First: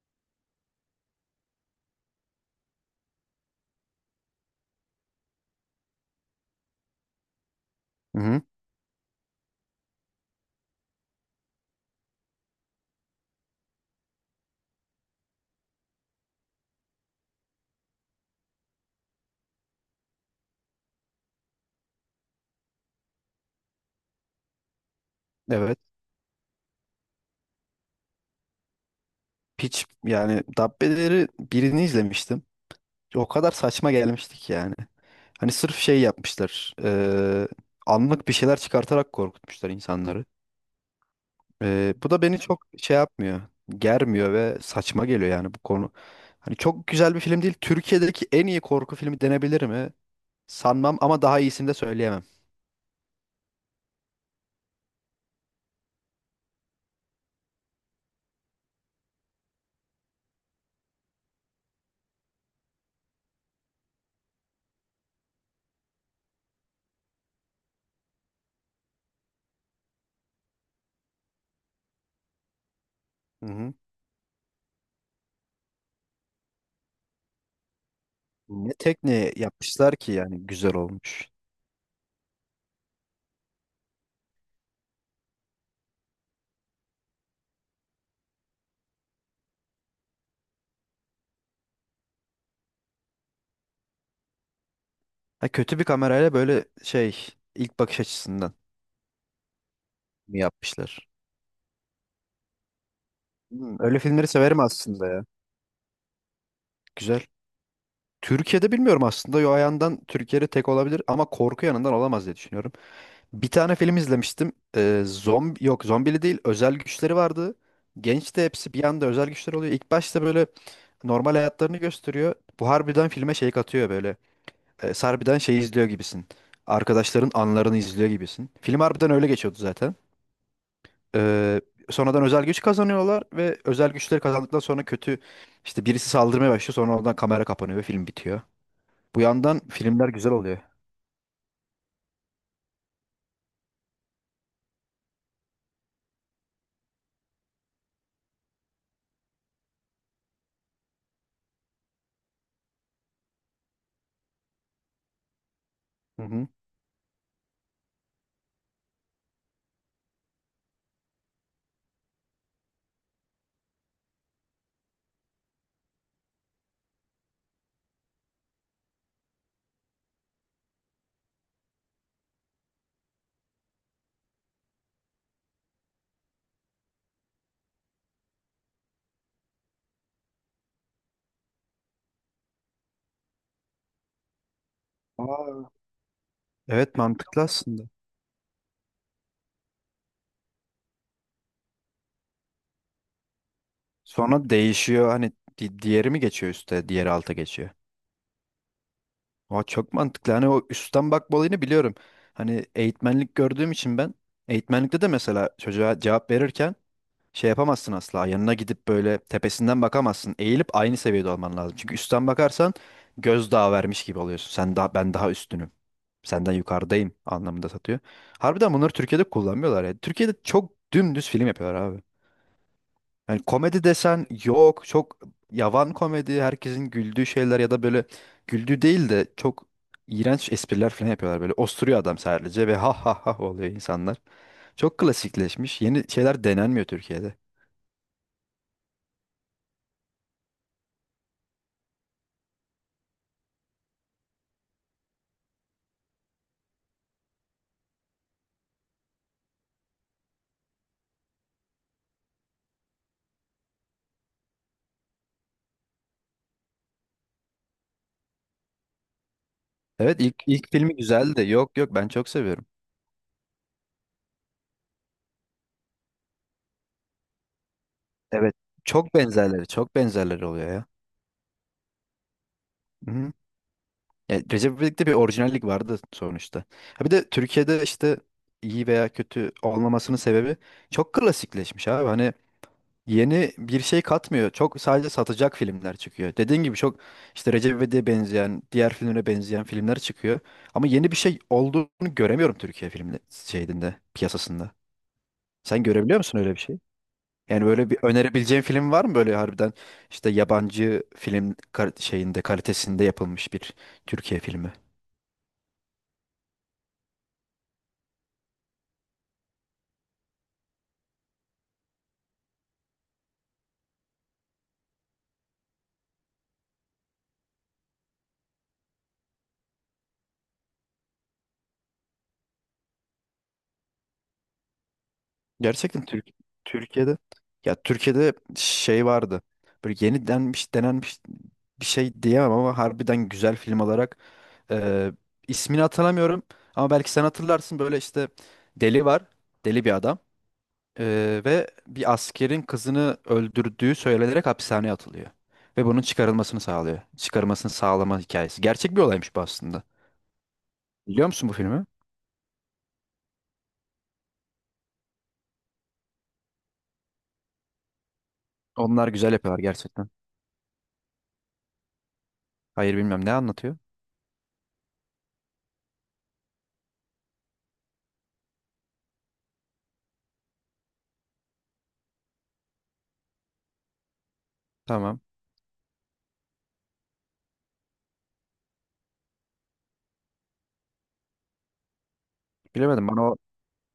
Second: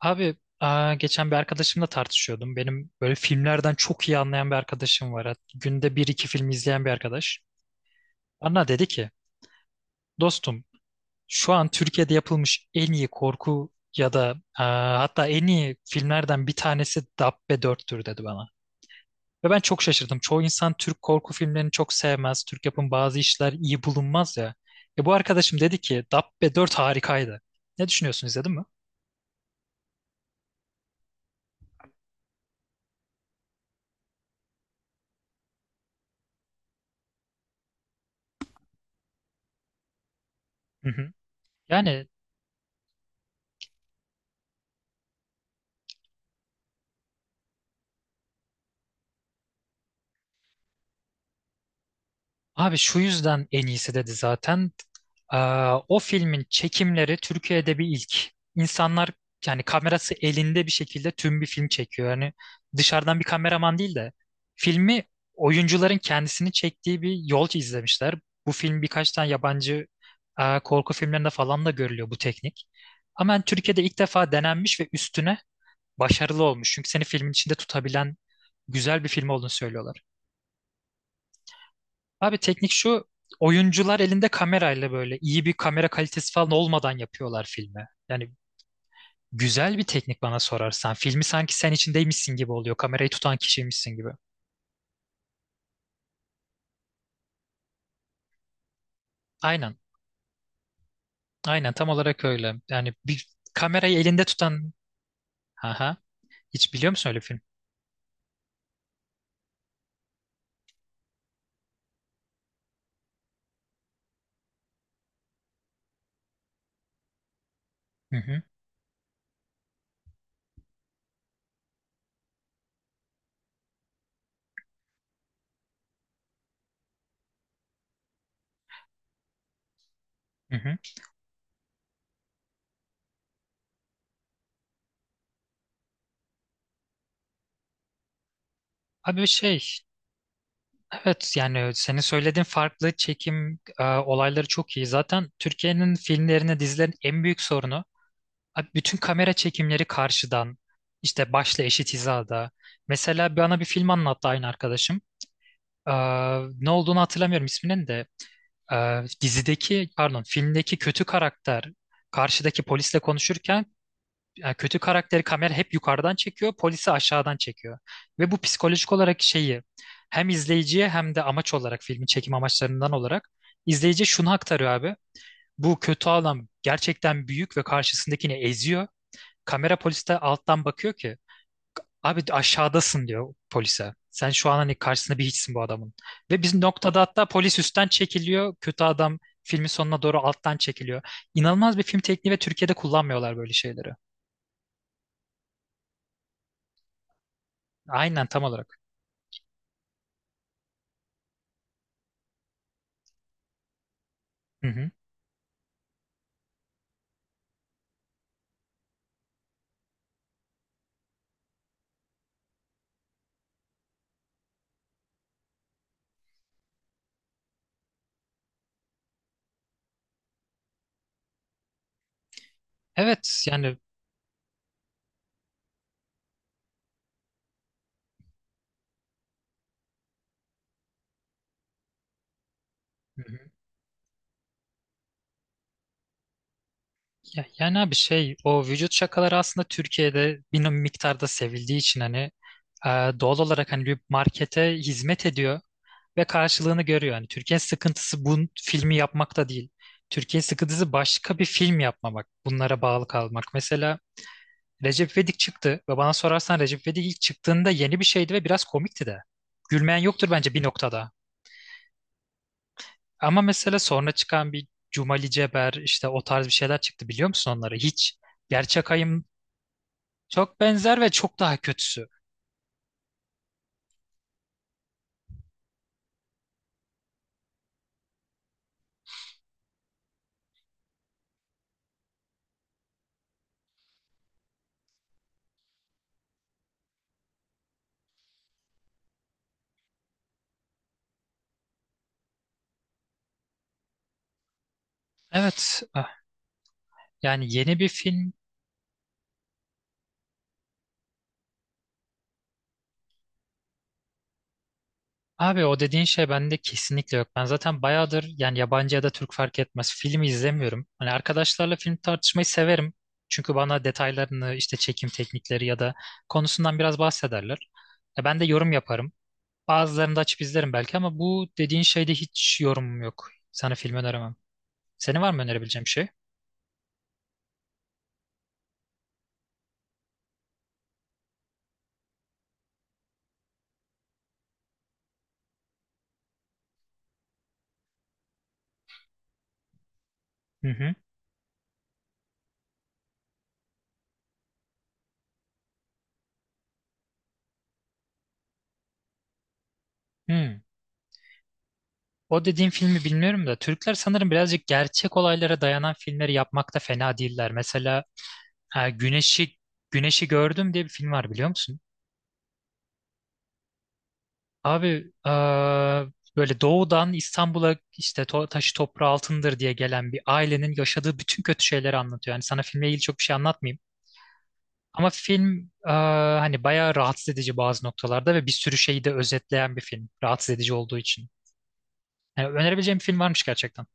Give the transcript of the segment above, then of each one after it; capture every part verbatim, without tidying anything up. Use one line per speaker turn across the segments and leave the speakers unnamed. Abi aa, geçen bir arkadaşımla tartışıyordum. Benim böyle filmlerden çok iyi anlayan bir arkadaşım var. Hat- Günde bir iki film izleyen bir arkadaş.
Hı hı.
Bana dedi ki dostum, şu an Türkiye'de yapılmış en iyi korku ya da aa, hatta en iyi filmlerden bir tanesi Dabbe dörttür dedi bana. Ve ben çok şaşırdım. Çoğu insan Türk korku filmlerini çok sevmez. Türk yapım bazı işler iyi bulunmaz ya. E bu arkadaşım dedi
Evet.
ki Dabbe dört harikaydı. Ne düşünüyorsun, izledin mi?
Hiç yani Dabbeleri birini izlemiştim. O kadar saçma gelmiştik yani. Hani sırf şey yapmışlar. Eee, anlık bir şeyler çıkartarak korkutmuşlar insanları.
Hı hı.
Eee,
Yani
bu da beni çok şey yapmıyor. Germiyor ve saçma geliyor yani bu konu. Hani çok güzel bir film değil. Türkiye'deki en iyi korku filmi denebilir mi? Sanmam ama daha iyisini de söyleyemem.
abi şu yüzden en iyisi dedi zaten. Aa, o filmin çekimleri Türkiye'de bir ilk. İnsanlar, yani kamerası elinde bir şekilde tüm bir film çekiyor. Yani dışarıdan bir kameraman değil de filmi oyuncuların kendisini çektiği bir yol izlemişler. Bu film birkaç tane yabancı aa, korku filmlerinde falan da görülüyor bu teknik. Ama yani
Hı hı.
Türkiye'de ilk defa denenmiş ve üstüne başarılı olmuş. Çünkü seni filmin içinde tutabilen
Ne
güzel bir film
tekniği
olduğunu
yapmışlar
söylüyorlar.
ki yani güzel olmuş.
Abi teknik şu, oyuncular elinde kamerayla böyle iyi bir kamera kalitesi falan olmadan yapıyorlar filmi. Yani güzel bir teknik bana sorarsan. Filmi sanki sen içindeymişsin gibi oluyor. Kamerayı tutan kişiymişsin gibi.
Ha, kötü bir kamerayla böyle şey ilk bakış açısından
Aynen.
mi yapmışlar?
Aynen tam olarak öyle. Yani bir
Hmm,
kamerayı
öyle
elinde
filmleri severim
tutan.
aslında ya.
Aha. Hiç biliyor musun öyle
Güzel.
bir film?
Türkiye'de bilmiyorum aslında. Yo ayandan Türkiye'de tek olabilir ama korku yanından olamaz diye düşünüyorum. Bir tane film izlemiştim. Ee, zombi yok, zombili değil, özel güçleri vardı.
Hı
Genç
hı.
de hepsi bir anda özel güçler oluyor. İlk başta böyle normal hayatlarını gösteriyor. Bu harbiden filme şey katıyor böyle. Ee, harbiden şey izliyor gibisin. Arkadaşların anlarını izliyor gibisin. Film harbiden öyle geçiyordu zaten.
Hı hı.
Ee, Sonradan özel güç kazanıyorlar ve özel güçleri kazandıktan sonra kötü işte birisi saldırmaya başlıyor, sonra oradan kamera kapanıyor ve film bitiyor. Bu
Abi
yandan
şey.
filmler güzel oluyor.
Evet yani, senin söylediğin farklı çekim e, olayları çok iyi. Zaten Türkiye'nin filmlerine, dizilerin en büyük sorunu. Abi bütün kamera çekimleri karşıdan, işte başla eşit hizada. Mesela bana bir film anlattı aynı arkadaşım. Ee,
Hı hı.
Ne olduğunu hatırlamıyorum isminin de. Ee, dizideki, pardon, filmdeki kötü karakter karşıdaki polisle konuşurken e, kötü karakteri kamera hep yukarıdan çekiyor, polisi aşağıdan çekiyor. Ve bu psikolojik olarak şeyi hem izleyiciye hem de amaç olarak filmin çekim amaçlarından olarak izleyiciye şunu aktarıyor abi. Bu kötü adam gerçekten büyük ve karşısındakini eziyor. Kamera poliste alttan bakıyor ki abi aşağıdasın diyor polise. Sen şu an hani karşısında bir hiçsin bu
Aa.
adamın. Ve biz
Evet,
noktada hatta
mantıklı
polis
aslında.
üstten çekiliyor. Kötü adam filmin sonuna doğru alttan çekiliyor. İnanılmaz bir film tekniği ve Türkiye'de kullanmıyorlar böyle şeyleri.
Sonra değişiyor hani di- diğeri mi geçiyor üste, diğeri alta geçiyor.
Aynen tam olarak.
Aa, çok mantıklı. Hani o üstten bakma olayını biliyorum. Hani eğitmenlik gördüğüm için ben
Hı hı.
eğitmenlikte de mesela çocuğa cevap verirken şey yapamazsın asla. Yanına gidip böyle tepesinden bakamazsın. Eğilip aynı seviyede olman lazım. Çünkü üstten bakarsan gözdağı vermiş gibi oluyorsun. Sen daha, ben daha üstünüm. Senden yukarıdayım anlamında satıyor. Harbiden bunları Türkiye'de kullanmıyorlar ya. Türkiye'de çok dümdüz film yapıyorlar abi. Yani
Evet yani.
komedi desen yok, çok yavan komedi, herkesin güldüğü şeyler ya da böyle güldüğü değil de çok iğrenç espriler falan yapıyorlar, böyle osturuyor adam sadece ve ha ha ha oluyor insanlar. Çok klasikleşmiş, yeni şeyler denenmiyor Türkiye'de.
Ya, yani abi şey, o vücut şakaları aslında Türkiye'de bir no, miktarda sevildiği için hani e, doğal olarak hani bir markete hizmet ediyor ve karşılığını görüyor. Hani Türkiye'nin sıkıntısı bu filmi yapmakta değil. Türkiye'nin sıkıntısı başka bir film yapmamak, bunlara bağlı kalmak. Mesela Recep İvedik çıktı ve bana sorarsan Recep İvedik ilk çıktığında yeni bir şeydi ve biraz komikti de. Gülmeyen
Evet
yoktur
ilk,
bence bir
ilk filmi
noktada.
güzeldi, yok yok ben çok seviyorum.
Ama mesela sonra çıkan bir Cumali Ceber, işte o tarz bir şeyler çıktı, biliyor musun onları? Hiç
Evet,
gerçek.
çok benzerleri çok benzerleri
Çok
oluyor ya.
benzer ve çok daha kötüsü.
Hı-hı. Yani Recep İvedik'te bir orijinallik vardı sonuçta. Ha bir de Türkiye'de işte iyi veya kötü olmamasının sebebi çok klasikleşmiş abi. Hani yeni bir şey katmıyor. Çok sadece satacak filmler çıkıyor. Dediğin gibi çok işte Recep İvedik'e benzeyen, diğer filmlere benzeyen filmler çıkıyor. Ama yeni bir şey olduğunu göremiyorum Türkiye filmde şeyinde, piyasasında.
Evet,
Sen görebiliyor
ah,
musun öyle bir şey?
yani
Yani
yeni bir
böyle bir
film.
önerebileceğin film var mı böyle harbiden işte yabancı film kar- şeyinde kalitesinde yapılmış bir Türkiye filmi?
Abi o dediğin şey bende kesinlikle yok. Ben zaten bayağıdır yani yabancı ya da Türk fark etmez filmi izlemiyorum. Hani arkadaşlarla film tartışmayı severim. Çünkü bana detaylarını işte çekim teknikleri ya da konusundan biraz bahsederler. E, ben de yorum yaparım. Bazılarını da açıp izlerim belki ama bu dediğin şeyde hiç yorumum yok. Sana film öneremem. Senin var mı önerebileceğim
Gerçekten
şey?
Türk Türkiye'de, ya Türkiye'de şey vardı. Böyle yeni denmiş denenmiş bir şey diyemem ama harbiden güzel film olarak e, ismini hatırlamıyorum ama belki sen hatırlarsın böyle işte deli var. Deli bir adam
Hı hı.
e, ve bir askerin kızını öldürdüğü söylenerek hapishaneye atılıyor ve bunun çıkarılmasını sağlıyor. Çıkarılmasını sağlama hikayesi. Gerçek bir olaymış bu aslında.
Hı.
Biliyor musun bu filmi?
O dediğim filmi bilmiyorum da Türkler sanırım birazcık gerçek olaylara dayanan filmleri yapmakta fena değiller. Mesela e,
Onlar güzel
Güneşi
yapıyorlar gerçekten.
Güneşi Gördüm diye bir film var, biliyor musun?
Hayır, bilmem, ne anlatıyor.
Abi e, böyle doğudan İstanbul'a işte to- taşı toprağı altındır diye gelen bir ailenin yaşadığı bütün kötü şeyleri anlatıyor. Yani sana filmle ilgili çok bir şey anlatmayayım. Ama
Tamam.
film e, hani bayağı rahatsız edici bazı noktalarda ve bir sürü şeyi de özetleyen bir film. Rahatsız edici olduğu için. Yani önerebileceğim bir
Bilemedim,
film
bana o
varmış gerçekten.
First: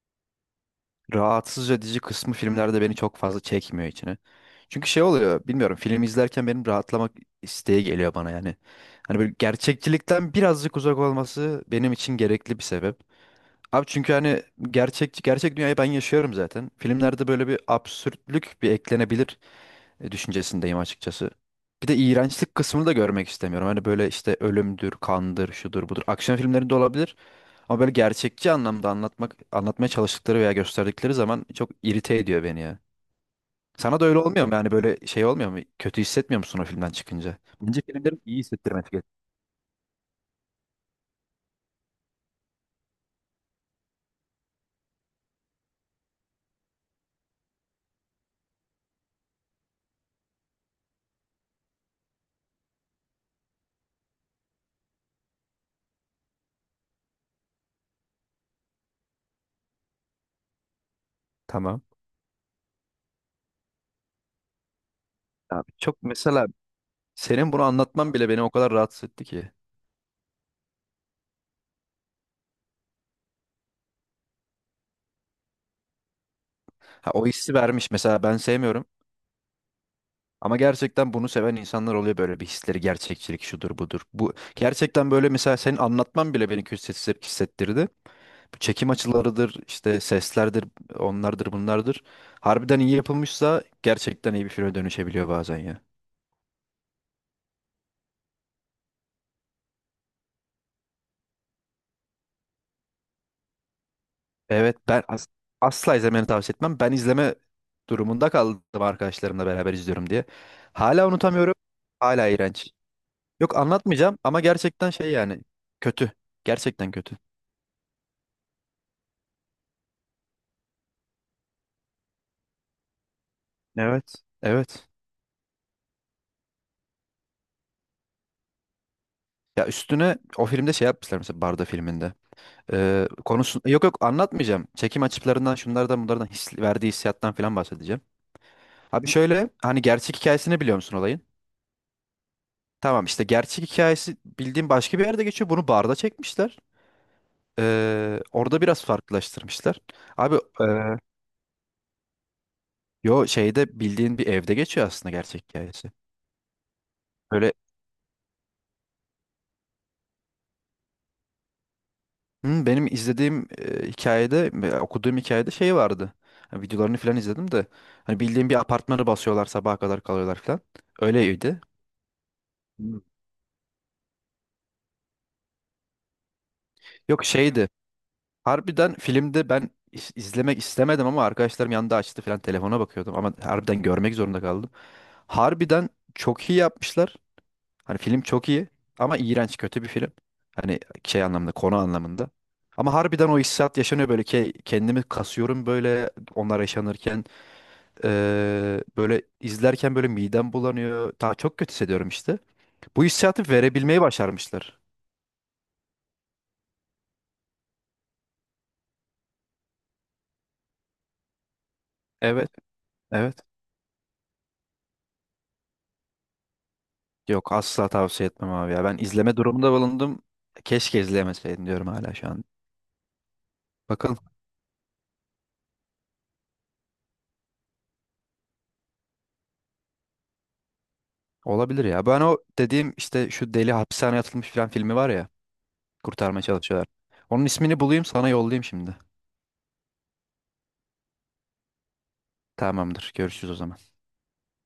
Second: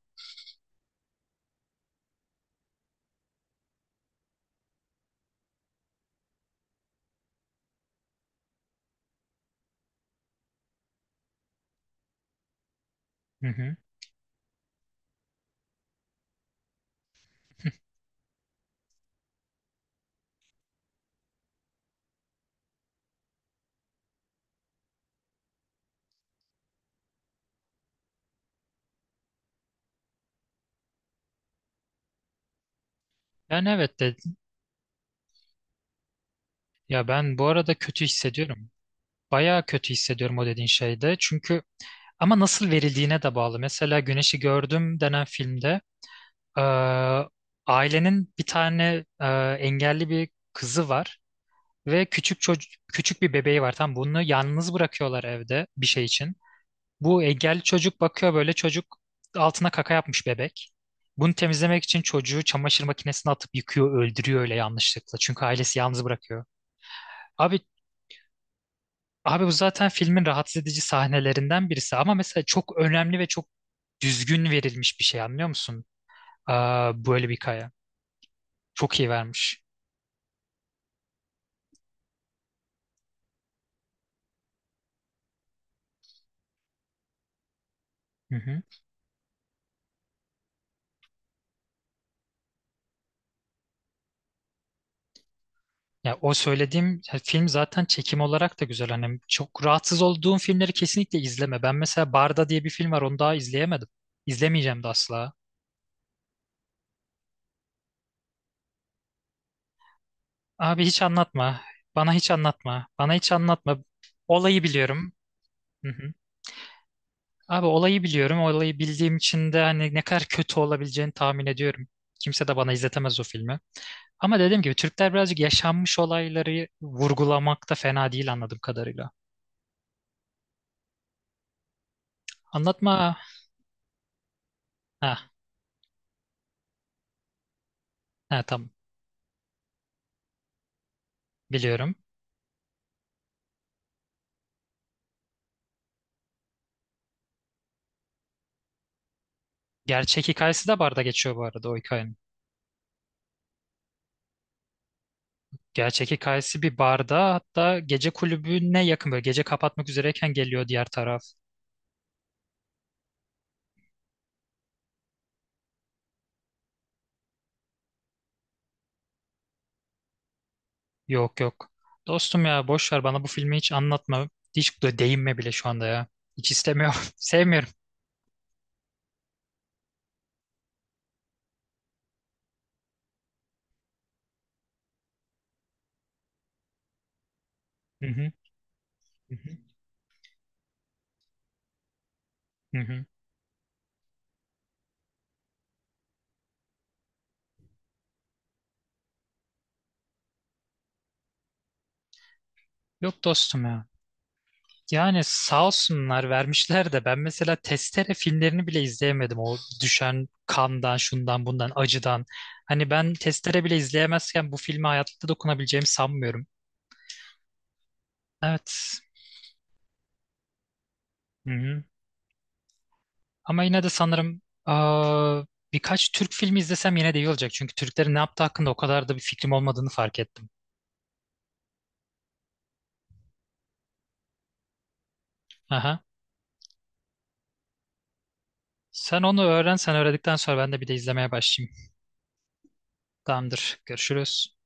rahatsız edici kısmı filmlerde beni çok fazla çekmiyor içine. Çünkü şey oluyor, bilmiyorum, film izlerken benim rahatlamak isteği geliyor bana yani. Hani böyle gerçekçilikten birazcık uzak olması benim için gerekli bir sebep.
Hı hı.
Abi çünkü hani gerçek gerçek dünyayı ben yaşıyorum zaten. Filmlerde böyle bir absürtlük bir eklenebilir e, düşüncesindeyim açıkçası. Bir de iğrençlik kısmını da görmek istemiyorum. Hani böyle işte ölümdür, kandır, şudur, budur. Aksiyon filmlerinde olabilir. Ama böyle gerçekçi anlamda anlatmak, anlatmaya çalıştıkları veya gösterdikleri zaman çok irite ediyor beni ya.
Yani evet
Sana da
de
öyle olmuyor mu? Yani böyle şey olmuyor mu? Kötü hissetmiyor musun o filmden
ya ben
çıkınca?
bu arada
Bence
kötü
filmlerin iyi
hissediyorum.
hissettirmesi gerek.
Bayağı kötü hissediyorum o dediğin şeyde. Çünkü ama nasıl verildiğine de bağlı. Mesela Güneşi Gördüm denen filmde e, ailenin bir tane e, engelli bir kızı var ve küçük çocuk, küçük bir bebeği var. Tam bunu yalnız bırakıyorlar evde bir şey için. Bu engelli çocuk bakıyor böyle, çocuk altına kaka yapmış bebek. Bunu
Tamam.
temizlemek için çocuğu çamaşır makinesine atıp yıkıyor, öldürüyor öyle yanlışlıkla. Çünkü
Abi
ailesi
çok
yalnız bırakıyor.
mesela senin
Abi
bunu anlatman bile beni o kadar rahatsız etti
abi bu
ki.
zaten filmin rahatsız edici sahnelerinden birisi ama mesela çok önemli ve çok düzgün verilmiş bir şey, anlıyor musun? Aa,
Ha, o
böyle bir
hissi
hikaye.
vermiş. Mesela ben sevmiyorum.
Çok iyi vermiş.
Ama gerçekten bunu seven insanlar oluyor, böyle bir hisleri gerçekçilik, şudur budur. Bu gerçekten böyle mesela senin anlatman bile beni kötü hissettirdi.
Hı
Bu
hı.
çekim açılarıdır, işte seslerdir, onlardır, bunlardır. Harbiden iyi yapılmışsa gerçekten iyi bir filme dönüşebiliyor bazen ya.
Ya o söylediğim ya, film zaten çekim olarak da güzel. Hani çok rahatsız olduğum filmleri kesinlikle izleme. Ben mesela Barda diye bir film var, onu daha izleyemedim.
Evet
İzlemeyeceğim de
ben as-
asla.
asla izlemeni tavsiye etmem. Ben izleme durumunda kaldım arkadaşlarımla beraber izliyorum diye.
Abi hiç
Hala unutamıyorum.
anlatma. Bana
Hala
hiç
iğrenç.
anlatma. Bana hiç
Yok
anlatma.
anlatmayacağım ama
Olayı
gerçekten şey
biliyorum.
yani
Hı
kötü.
hı.
Gerçekten kötü.
Abi olayı biliyorum. Olayı bildiğim için de hani ne kadar kötü olabileceğini tahmin ediyorum. Kimse de bana izletemez o filmi.
Evet.
Ama dediğim gibi
Evet.
Türkler birazcık yaşanmış olayları vurgulamakta fena değil anladığım kadarıyla.
Ya üstüne o filmde şey yapmışlar mesela Barda filminde. Ee,
Anlatma.
konusu yok yok anlatmayacağım. Çekim
Ha,
açılarından, şunlardan bunlardan his, verdiği hissiyattan falan bahsedeceğim.
ha tamam.
Abi şöyle hani gerçek hikayesini biliyor musun olayın?
Biliyorum.
Tamam, işte gerçek hikayesi bildiğim başka bir yerde geçiyor. Bunu barda çekmişler. Ee, orada biraz farklılaştırmışlar.
Gerçek
Abi e,
hikayesi de barda geçiyor bu arada o hikayenin.
yo şeyde bildiğin bir evde geçiyor aslında gerçek hikayesi.
Gerçek hikayesi bir barda,
Öyle.
hatta gece kulübüne yakın, böyle gece kapatmak üzereyken geliyor diğer taraf.
Hı, benim izlediğim e, hikayede, e, okuduğum hikayede şey vardı. Ha, videolarını falan izledim de. Hani bildiğim bir apartmanı basıyorlar, sabaha kadar kalıyorlar falan.
Yok
Öyleydi.
yok. Dostum ya boş
Hmm.
ver, bana bu filmi hiç anlatma. Hiç de değinme bile şu anda ya. Hiç istemiyorum.
Yok
Sevmiyorum.
şeydi. Harbiden filmde ben is- izlemek istemedim ama arkadaşlarım yanında açtı falan, telefona bakıyordum. Ama harbiden görmek zorunda kaldım. Harbiden çok iyi yapmışlar. Hani
Hı
film
hı.
çok iyi ama
Hı hı.
iğrenç, kötü bir film. Hani şey anlamında, konu anlamında.
Hı
Ama
hı.
harbiden o hissiyat yaşanıyor böyle ki kendimi kasıyorum böyle onlar yaşanırken. Ee, böyle izlerken böyle midem bulanıyor. Daha çok kötü hissediyorum işte. Bu
Yok
hissiyatı
dostum ya.
verebilmeyi başarmışlar.
Yani sağ olsunlar vermişler de ben mesela Testere filmlerini bile izleyemedim. O düşen kandan, şundan, bundan, acıdan.
Evet,
Hani ben
evet.
Testere bile izleyemezken bu filme hayatta dokunabileceğimi sanmıyorum.
Yok asla tavsiye etmem abi ya. Ben
Evet.
izleme durumunda bulundum. Keşke
Hı
izlemeseydim
hı.
diyorum hala şu an.
Ama yine de
Bakın,
sanırım aa, birkaç Türk filmi izlesem yine de iyi olacak. Çünkü Türklerin ne yaptığı hakkında o kadar da bir fikrim olmadığını fark ettim.
olabilir ya. Ben o dediğim işte şu deli hapishaneye atılmış filan filmi var ya.
Aha.
Kurtarmaya çalışıyorlar. Onun ismini bulayım sana yollayayım şimdi.
Sen onu öğren. Sen öğrendikten sonra ben de bir de izlemeye başlayayım.
Tamamdır. Görüşürüz o zaman.
Tamamdır. Görüşürüz.